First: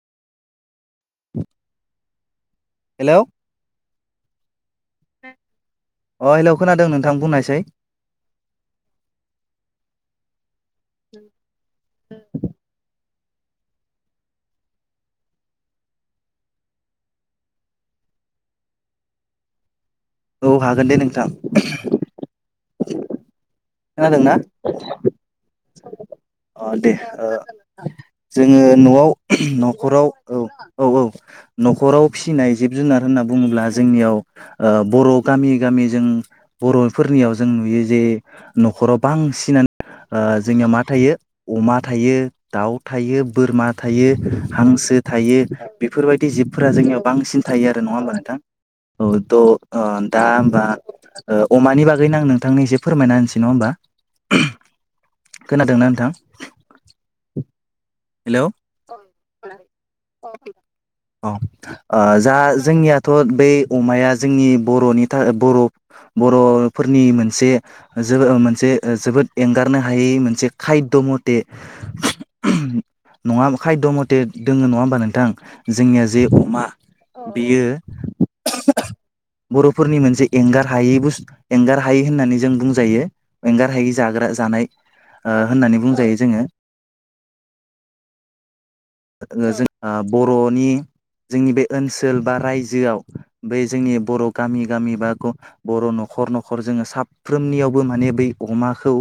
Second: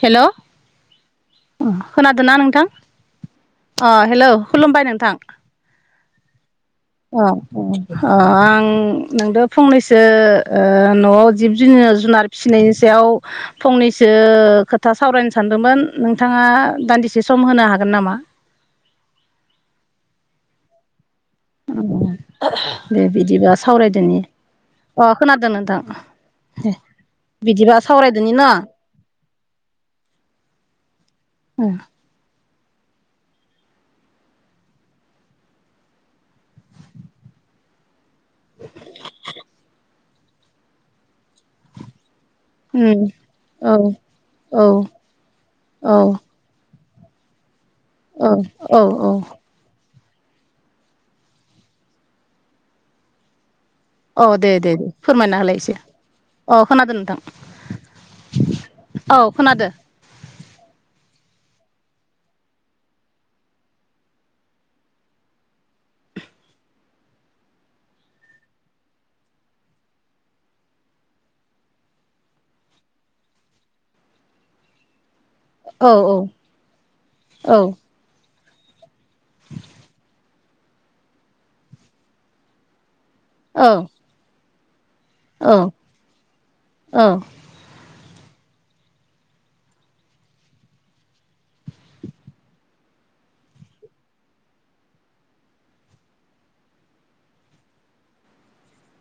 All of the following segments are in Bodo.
हेल' खोनादों ना नोंथां हेलौ अ हेल' खुलुमबाय नोंथां। अ हेलौ खोनादों नोंथां अ बुंनायसै अ ह आं नोंद फंनैसो ओ न'आव जिब जुननि जोङो जुनार फिसिनायनि सायाव फंनैसो खोथा सावरायनो सानदोंमोन नोंथाङा दान्दिसे सम होनो हागोन नामा। [inaudible] औ हागोन दे नोंथां। दे बिदिबा खोनादों सावरायदोनि ना अ खोनादों नोंथां। [inaudible] अ दे ओ बिदिबा सावरायदोनि न जोङो न'आव उम न'खराव औ औ औ न'खराव फिसिनाय जिब जुनार होनना बुङोब्ला जोंनियाव ओ बर' गामि गामि जों बर'फोरनियाव जों नुयो जे न'खराव बांसिनानो ओ जोंनिया मा थायो अमा थायो। दाउ उम थायो बोरमा औ थायो औ हांसो थायो औ बेफोरबायदि जिबफोरा जोंनियाव बांसिन थायो आरो नङा होमब नोंथां औ थ' दा होमबा ओ अमानि बागैनो आं नोंथांनो एसे फोरमायना होनोसै नङाहोमबा। औ दे दे दे फोरमायना हालाय एसे नोंथां अ खोनादों नोंथां। हेलौ औ खोनादो। औ ओ जा जोंनियाथ' बै अमाया जोंनि बर'नि थाखाय बर' बर'फोरनि मोनसे ज ल मोनसे जोबोद एंगारनो हायै मोनसे खायद' मथे नङा खाय' मथे दोङो नङा होमबा नोंथां। औ जोंनिया औ जे अमा औ बेयो अह अह बर'फोरनि मोनसे एंगार हायै बुस् एंगार हायि होननानै जों बुंजायो औ एंगार हायै जाग्रा जानाय ओ होननानै बुंजायो जोङो। [inaudible] ओ जों आ बर'नि जोंनि बे ओनसोल बा रायजोआव बे जोंनि बर' गामि गामि बा बर' न'खर नखर न'खर जोङो साफ्रोमनियावबो माने बै अमाखौ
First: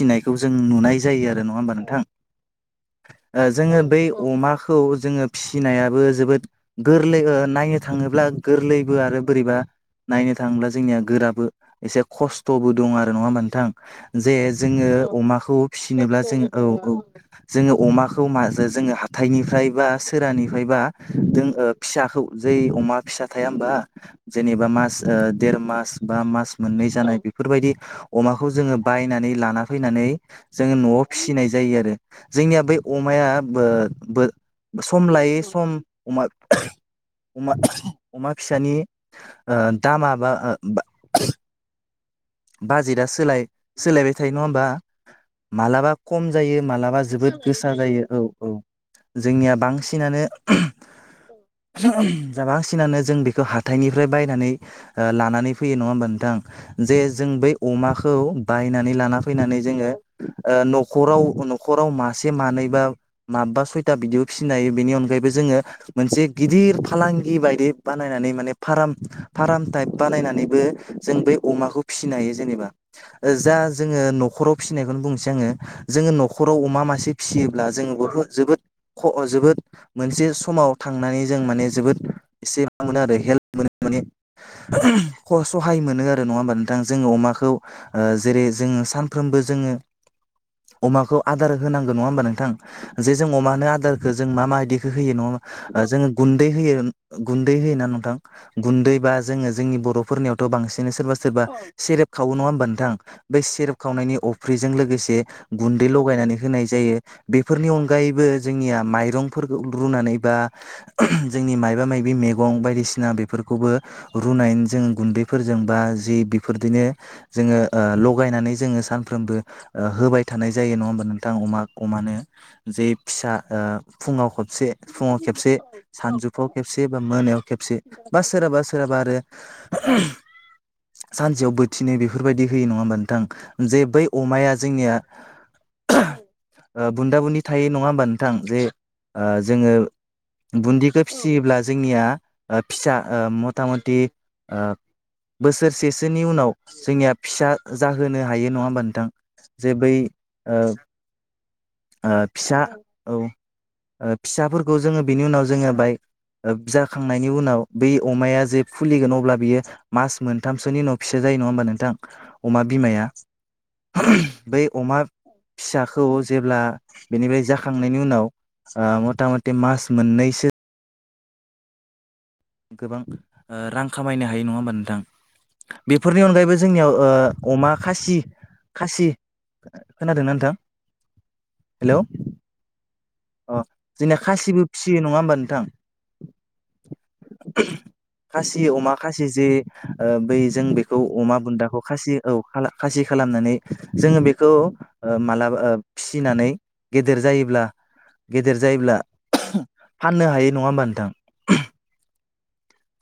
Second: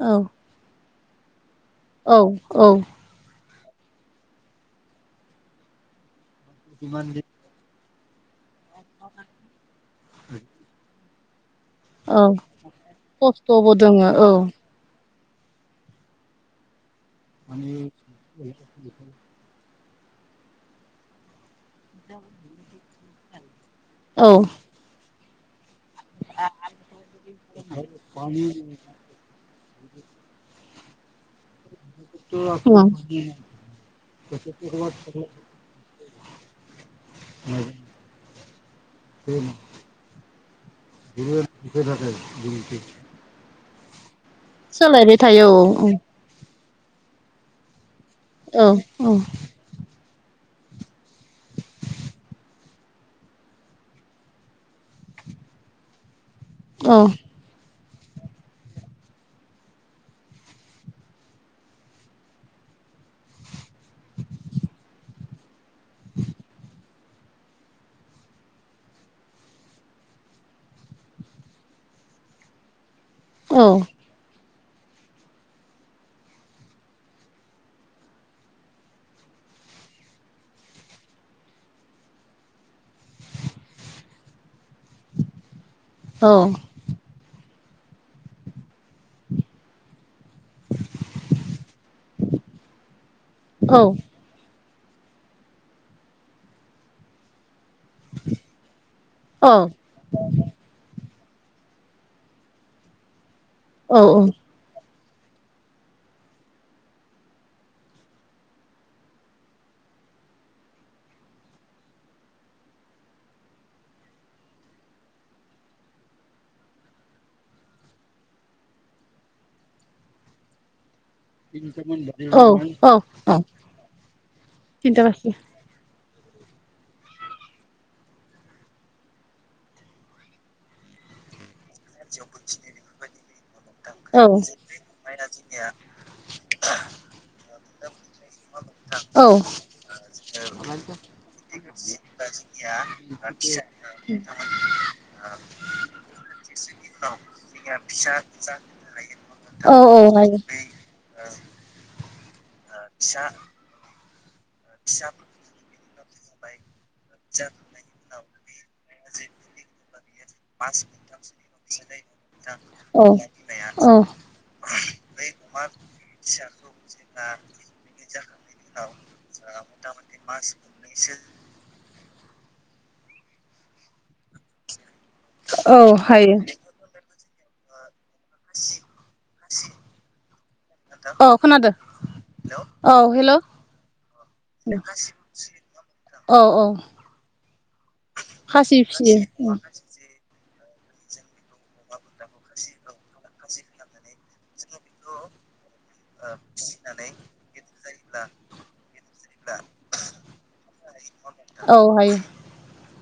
औ जों नुनाय जायो आरो नङा होमबा? नोंथां औ औ ओ जोङो बै अमाखौ जोङो फिसिनायाबो जोबोद गोरलै ओ नायनो थाङोब्ला गोरलैबो आरो बोरैबा नायनो थाङोब्ला जोंनिया गोरा एसे औ खस्थ'बो दं आरो नङा होमबा नोंथां खस्थ'बो दोङो औ जे जोङो अमाखौ फिसिनोब्ला जोंङो औ औ जोङो अमाखौ मा जो जोङो हाथायनिफ्राय बा सोरानिफ्रायबा जों ओ फिसाखौ जै अमा फिसा थाया होमबा औ ओं जेनेबा मास ओ देर मा स बा मास मोननै जानाय बेफोरबायदि अमाखौ जोंङो बयनानै लाना फैनानै जोङो न'आव फिसिनाय जायो। आरो जोंनिया बै अमाया बो बो सम लायै सम अमा आह अमा ओह अमा फिसानि ओ दामा बा बाजेटआ सोलाय सोलायबाय थायो नङा होमबा सोलायबाय थायो मालाबा खम जायो। मालाबा जोबोद गोसा जायो औ औ जोंनिया बांसिनानो [inaudible] बांसिनानो जों बेखौ हाथाइनिफ्राय बायनानै ओ लानानै फैयो नङा होमबा नोंथां। औ जे जों बै अमाखौ बायनानै ला फैनानै जोङो' ओ नखराव नखराव मासे मा नानैबा माबा सयथा बिदिबो फिनो हायो बेनि अनगायैबो जोंङो मोनसे गिदार फालांगि बा दि बानायनानै माने पाराम थाएफ बायनानैबो जों बै अमाखौ फिसिनो हायो जेनेबा जा औ जोङो न'खराव फिसिनायखौनो बुंनोसै आङो जोङो न'खराव अमा मासे फिसियोब्ला जोङो बहुथ जोबोद जोबोद मोनसे समाव थांनानै जों माने जोबोद एसे मा मोनो आरो हेल्प मोनो माने [unintelligible] सहाय मोनो आरो नङा होमबा औ नों अमाखौ ओ जेरै जोङो सानफ्रामबो जोङो अमाखौ आदार होनांगौ नङा होमबा नोंथां जे जों अमानो औ आदारखो जों मा मायदि खो होयो [unintelligible] ओ जोङो गुन्दै होयो गुन‌ दै होयोना नोंथां गुन्दैबा जोङो औ जोंनि बर'फोरनियावथ' बांसिनै सोरबा सोरबा सेरेब खावो नङा होमब नोंथां बै सेरेब खावनायनि औ अफ्रिजों लोगोसे गुन्दै लगायनानै होनाय जायो बेफोरनि अनगायैबो जोंनिया माइरंफोरखौ रुनानै जोंनि माबा माबि मै बायदिसिनाफोरखौ रुनानै ज गुन्दै फोरजों बा जि बि फोरदिनो जोङो ओ लगायनानै जोङो सानफ्रोमबो ओ होबाय थानाय जायो नङा होमबा नों थां अमा-अमानो औ जे फिसा औ ओ फुङाव खबसे फुङाव खिन्थागासिनो खेबसे सानजु फाव खेबसे बा मोनायाव खेबसे बा सोरहाबा सोराबा आरो [unintelligible] सानसेयाव बो थिनै बेफोरबायदि होयो नङा होमबा नोंथां जे बै औ अमाया जोंनिया [unintelligible] ओ बुन्दा बुन्दि थायो नङा होमबा नोंथां जे औ ओ जोङो बुन्दिखो फिसियोब्ला जोंनिया ओ फिसा ओ मथा मथि ओ बोसोरसेसो आव जोंनिया फिसा जाहोनो हायो नङा होमबा नोंथां औ जे बै हायो ओ ओ फिसा औ फिसाफोरखौ जोङो बिनि उनाव जोङो बाय ओ जाखांनायनि उनाव बै अमाया जे फुलिगोन अ अब्ला बियो मास मोनथामसोनि उनाव फिसा जायो नङा होमबा नोंथां अमा औ बिमाया औ [unintelligible] बै अमा फिसाखौ जेब्ला बेनिफाय जाखांनायनि उनाव मथा मथि मास मोननैसो [unintelligible] गोबां ओ रां खामायनो हायो नङा होमबा औ नोंथां बेफोरनि हायो अनगायैबो जोंनियाव ओ अमा खासि खासि खोनादोंना नोंथां औ खोनादो हेलौ औ हेल' अ जोंना खासिबो फिसियो नङा होमबा नोंथां औ औ खासि अमा खासि जे फिसियो उम ओ बै जों बे खौ अमा बुन्दाखौ खासि औ खाला खासि खालामनानै जोङो बेखौ ओ मालाबा ओ फिसिनानै गेदेर जायोब्ला गेदेर जायोब्ला फाननो हायो नङा होमबा नोंथां [unintelligible] औ हायो।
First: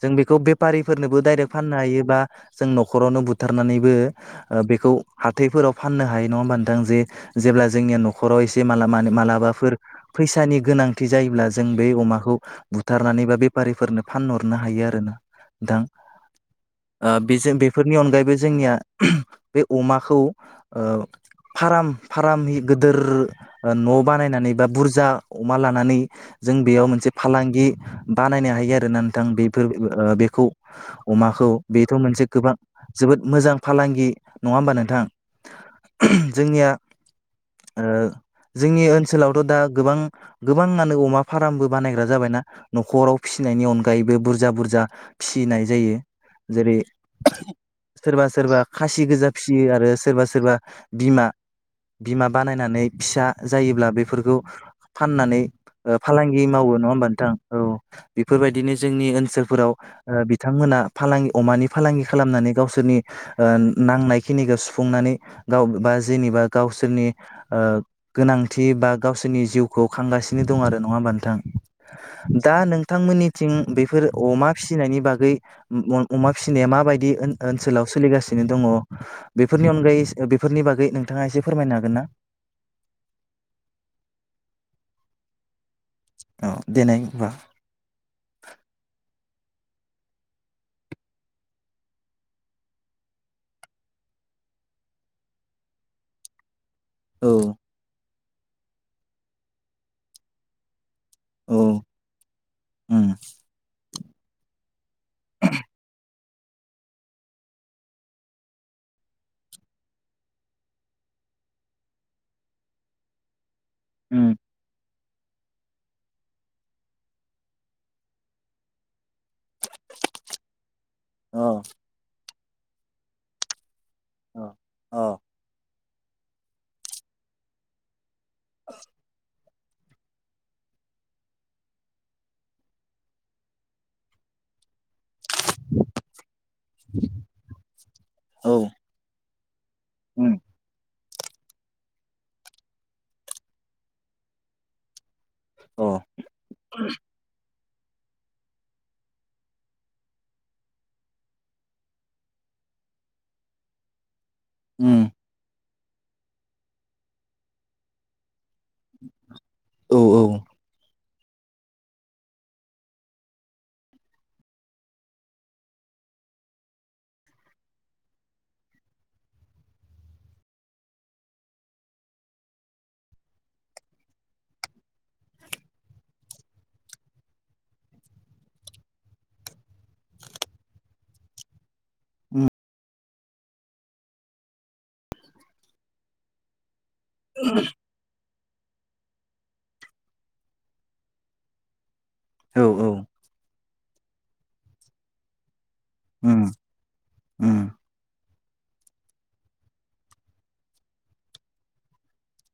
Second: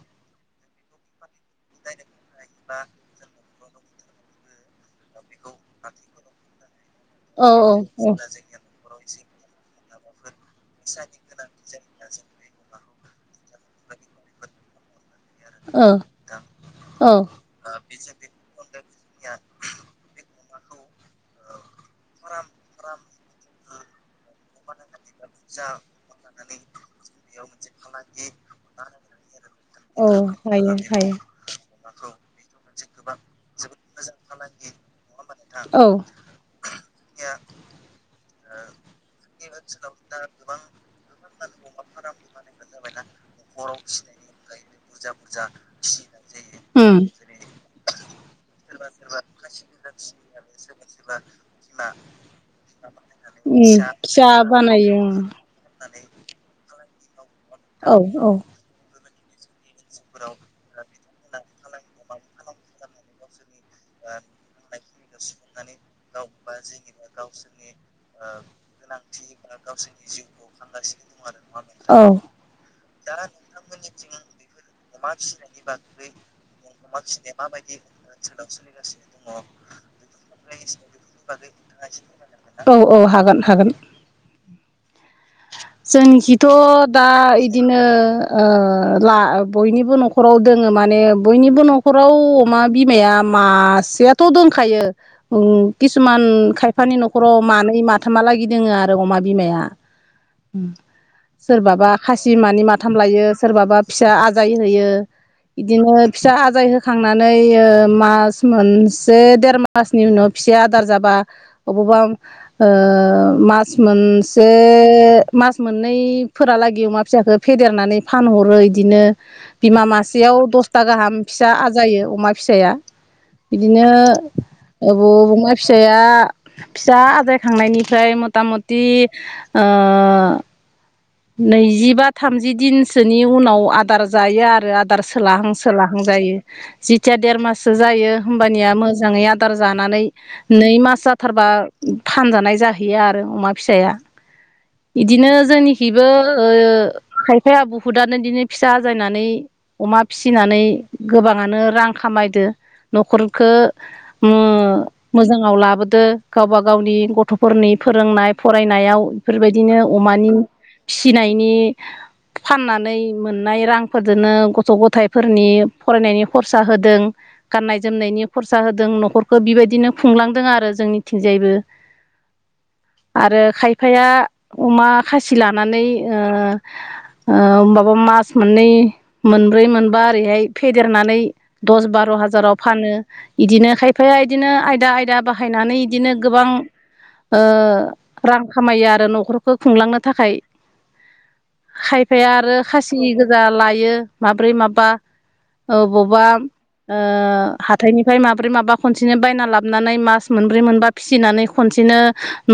जों बेखौ बेपारिफोरनोबो डाइरेक्ट फाननो हायोबा जों न'खरावनो बुथ थारनानैबो ओ बेखौ हाथायफोराव फाननो हायो नङा होमबा नोंथां औ जे-जेब्ला जोंनिया औ औ न'खराव एसे माला मानो मालाबाफोर फैसानि गोनांथि जायोब्ला जों बे अमाखौ बुथारनानै बा बेफारिफोरनो फानहर [unintelligible] नो हायो आरो ना [unintelligible] ओ ओ औ बेजों बेफोरनि अनगायैबो जोंनिया बे अमाखौ ओ फाराम फारामनि गोदोर ओ न' बानायनानै बा बुर जा अमा लानानै जों बेयाव मोनसे फालांगि बानायनो हायो आरो ना थां बेफोर औ ओ बेखौ हायो हायो अमाखौ बेथ' मोनसे गोबां जोबोद मोजां फालांगि नङा होमबा नोंथां औ [unintelligible] जोंनिया [unintelligible] ओ जोंनि ओनसोलावथ' दा गोबां-गोबाङानो अमा फारामबो बानायग्रा जाबायना न'खराव फिसिनायनि अन गायैबो बुरजा बुरजा फिसिनाय जायो जेरै उम [unintelligible] सोरबा सोरबा खासि गोजा फिसियो आरो सोरबा सोरबा बिमा बिमा बानायनानै फिसा उम जायोब्ला फिसा बेफोरखौ बानायो फाननानै फालांगि मावो नंङा होमबा नोंथां? औ औ बेफोरबायदिनो जोंनि ओनसोलफोराव बिथांमोना फालांगि अमानि फालांगि खालामनानै गावसोरनि‌ ओ नांनाय खिनिखौ सुफुंनानै गाव बा जेनेबा गावसोरनि ओ गोनां थि गावसोरनि जिउखौ खांगासिनो दं आरो नङा होमा नोंथां औ दा नोंथांमोननिथिं बेफोर अमा फिसिनायनि बागै अमा फिसिनाया माबायदि ओनसोलाव सोलिगासिनो दङ [unintelligible] बेफोरनि अनगायै बेफोरनि बागै नोंथाङा एसे फोरमायनो हागोन ना औ औ हागोन हागोन [inaudible] औ जोंनिखिथ' देनाय दा होनबा इदिनो ओ ला बयनिबो न'खराव दोङो माने बयनिबो न'खराव अमा बिमाया मासेयाथ' दखायो किसुमान खायफानि न'खाव औ मानै माथ थामालागि दङो आरो अमा बिमाया औ सोरबाबा खासि मानि माथाम उम लायो सोरबाबा फिसा आजाय होयो इदिनो फिसा आजाय होखांनानै मास मोनसे देर मासनि उनाव फिसाया आदार जाबा बा अबावबा ओ मास उम मोनसे मास मोननै फोरलागै अमा फिसखौ फेदेरनानै फानहरो इदिनो बिमा मासेयाव दसथा गाहाम फिसा अ आजायो अमा फिसाया बिदिनो अ अ अबाव अमा फि साया फिसा आजायखांनायनिफ्राय मथा मथि ओ ओ नैजिबा थामजि दिनसोनि उनाव आदार जायो आरो दार सोलाहां सोलाहां जायो जिथिया देर माससो जायो औ होमबानिया मोजाङै आदार जानानै उम नै मास जाथारबा फानजानाय जाहैयो आरो अमा फिसाया बिदिनो अ जोंनिखिबो ओ खाय फाया बुहुदानो बिदिनो फिसा आजायनानै अमा फिसिनानै गोबाङानो रां खामायदो न'खरखो म उम मोजांङाव लाबोदो गावबा गावनि गथ'फोरनि फोरोंनाय फरायनायाव बेफोरबायदिनो औ औ अमानि फिसिनायनि फाननानै मोननाय रांफोरजोंनो गथ' गथायाइफोरनि फरायनायनि खरसा होदों गाननाय जोमनायनि खरसा होदों न'खरखौ बेबायदिनो खुंलांदों आरो जोंनिथिंजायबो आरो खाय फाया अमा खासि लानानै ओ ओ माबा मास मोननै मोनब्रै मोनबा ओरैहाय फेदेरनानै दस बार' उम हाजाराव फानो इदिनो खायफाया इदिनो आयदा आयदा बाहायनानै इदिनो गोबां ओ रां खामायो आरो न'खरखौ खुंलांनो थाखाय खाय फाया आरो औ औ खासि गोजा लायो माब्रै माबा ओबावबा उम ओ उम हाथायनि फ्राय माब्रै माबा खनसेनो बायना लाबानै मास मोनब्रै मोनबा फिसिनानै खनसेनो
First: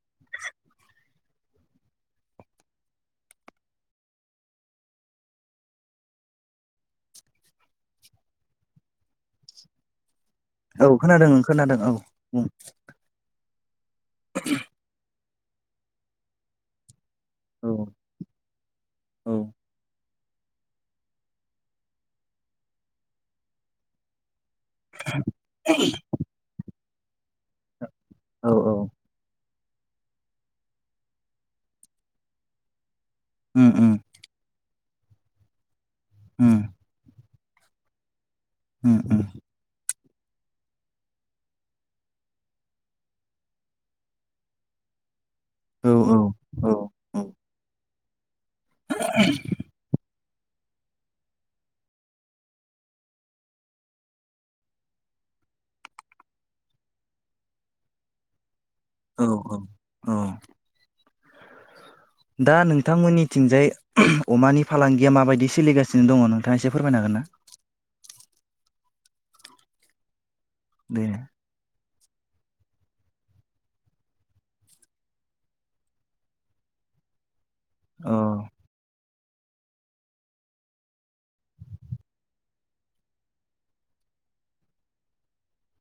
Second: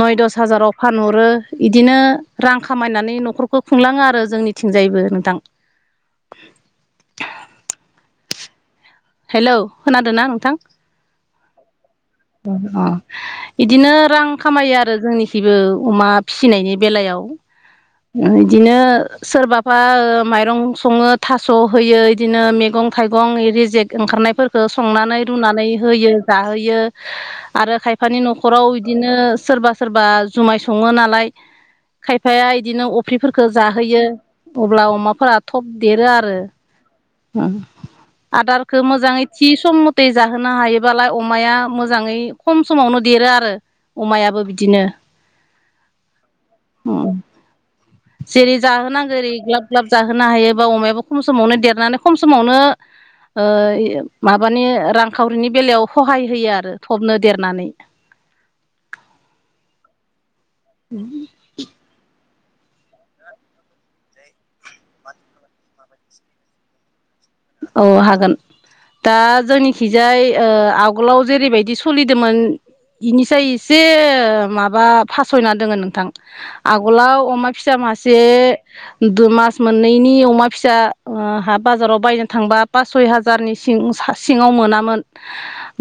नय दस हाजाराव फानहरो बिदिनो रां खामायनानै न'खरखौ खुंलाङो आरो जोंनिथिंजायबो नोंथां [inaudible] हेलौ खोनादों ना नों थां? औ खोनादों ओं खोनादों औ उम अ इदिनो रां खामायो आरो जोंनि थिबो अमा फिसिनायनि बेलायाव औ इदिनो औ सोरबाबा माइरं सङो, थास' होयो, इदिनो मैगं-थाइगं रिजेक ओंखारनायफोरखौ संनानै रुनानै होयो जाहोयो आरो खाय फानि औ न'खराव औ बिदिनो सोरबा-सोरबा जुमाय सङो नालाय खायफाया बिदिनो अफ्रिफोरफोरखौ उम उम जाहोयो, अब्ला अमाफोरा थब देरो आरो उम ओम आदारखौ उम उम मोजाङै थि समख थे जाहोनो हायोबालाय अमाया मोजाङै खम समावनो देरो आरो। अमायाबो बिदिनो। औ औ औ औ। जेरै जाहोनांगौ ओरै ग्लाब ग्लाब जाहोनो हायो बा अमायाबो खम समावनो देरनानै खम समावनो ओ माबानि रांखावरिनि बेलायाव सहाय होयो आरो थबनो देरनानै। [inaudible] औ औ औ। [inaudible] दा नोंथांमोननिथिंजाय ओहोम‌ अमानि फालांगिया माबायदि सोलिगासिनो दङ नोंथाङा एसे फोरमायनो हागोन ना? औ हागोन। दा जोंनिखिजाय ओ आगोलाव देनाय जेरैबायदि स सलिदोंमोन बेनिसाय एसे माबा फासयना दोङो नोंथां आगोलाव अमा फिसा औ मासे मास मोननैनि अमा फिसा ओ हा बाजाराव बायनानै थांबा पास सय हाजारनि सिं सिङाव मोनामोन।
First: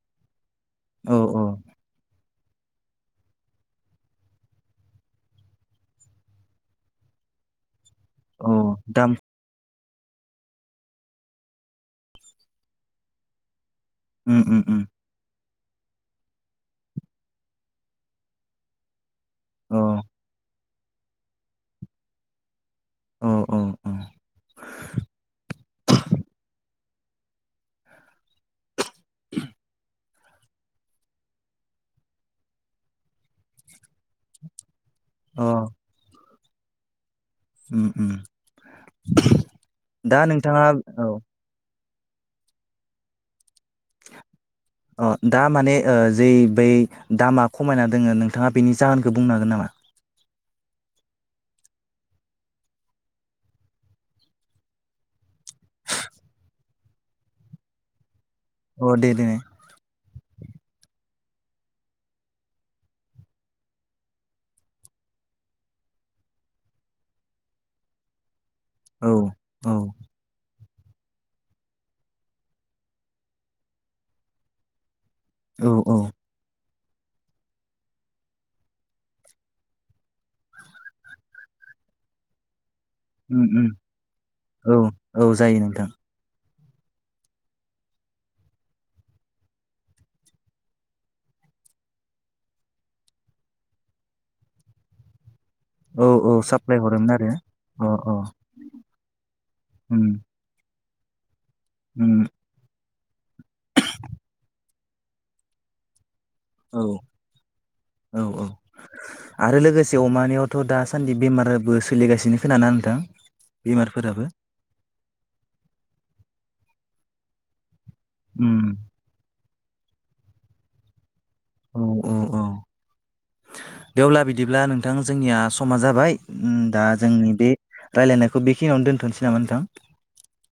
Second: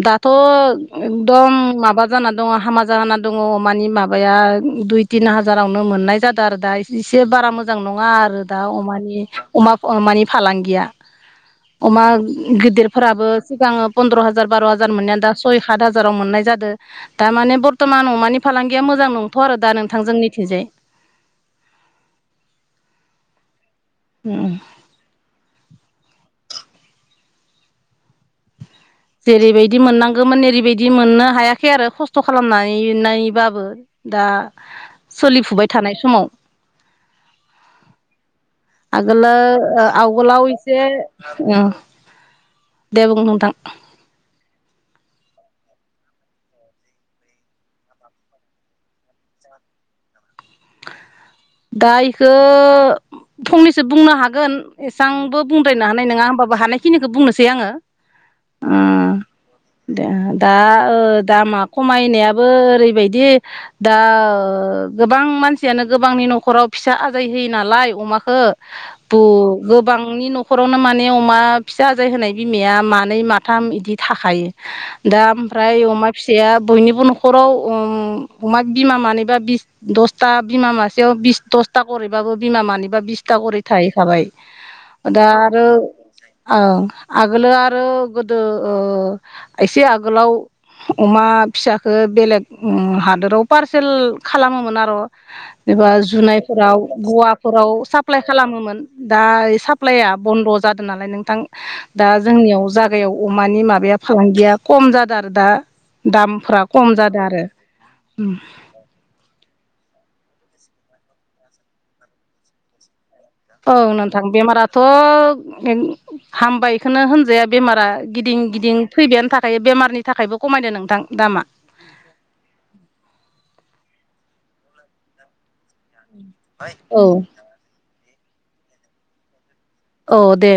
दाथ' औ औ एकदम माबा जाना दङ हामा जाहाना दङ अमानि माबाया दुइ तिन हाजारावनो मोननाय जादों आरो दा ए एसे बारा मोजां नङा आरो दा औ दाम अमानि अमा अमानि फालांगिया। अमा गिदिरफोराबो सिगां पन्द्र' उम हाजार उम बार' उम हाजार मोननायानो दा सय सात हाजाराव मोननाय जादों। दामाने बर्थ'मान अमानि फालांगिया मोजां नं थ'आ आरो दा औ नोंथां जोंनिथिंजा। औ औ औ। उम। जेरैबायदि मोननां गोमोन ओरैबायदि मोननो हायाखै आरो खस्थ' खालामनाय नायबाबो दा औ सोलिफुबाय थानाय समाव। उम उम [inaudible] आगोलो दा आवगोलाव नोंथाङा एसे औ ओम दे बुं नोंथां। अ दा माने जै बै दामा खमायना दोङो नोंथाङा बेनि जाहोनखौ बुंनो हागोन नामा? [inaudible] [inaudible] दा इखो फंनैसो बुंनो हागोन एसांबो बुंद्रायनो हानाय नङा। होनबाबो हानायखिनिखौ बुंनोसै आङो। अ उम दे देनाय दा ओ दामा खमायनायाबो ओरैबायदि दा ओ गोबां मानसियानो गोबांनि न'खराव फिसा आजाय होयो नालाय अमाखो औ बु औ गोबांनि न खरावनो माने अमा फिसा आजाय होनाय बिमाया मानै माथाम इदि थाखायो। दा औ ओमफ्राय औ अमा फिसाया बयनिबो न'खराव अमा बिमा मानैबा बिस दस दा बिमा मासेयाव बिस दसता खरिबाबो बिमा मानि बा बिसथा उम खरि उम थाहैखाबाय औ दा औ जायो आरो नोंथां ओं आगोलो आरो गोदो एसे आगोलाव अमा फिसखौ बेलेग हादोराव पारसेल खालामोमोन आरो एबा औ औ साप्लाय जुनायफोराव हरोमोन आरो गवाफोराव अ अ साप्लाइ खालामोमोन दा उम साप्लाइआ बन्द जादों नालाय नोंथां दा उम जोंनियाव जागोन जागायाव अमानि माबाया फालांगिया खम जादों आरो दा। दामफोरा औ खम जादों आरो। से अमानियावथ' दासान्दि बेमाराबबो सोलिगासिनो खोनाना नोंथां औ नोंथां बेमारफोराबो बेमाराथ' हामबायखौनो होनजाया बेमारा गिदिं उम गिदिं फैबायानो थाखायो बेमारनि थाखायबो खमायद' नोंथां दामा औ औ औ बे अब्ला बिदिब्ला नोंथां जोंनिया समा जाबाय दा औ जोंनि बे रायलायनायखौ बेखिनियावनो दोनथ'नोसै नामा नोंथां । औ दे ।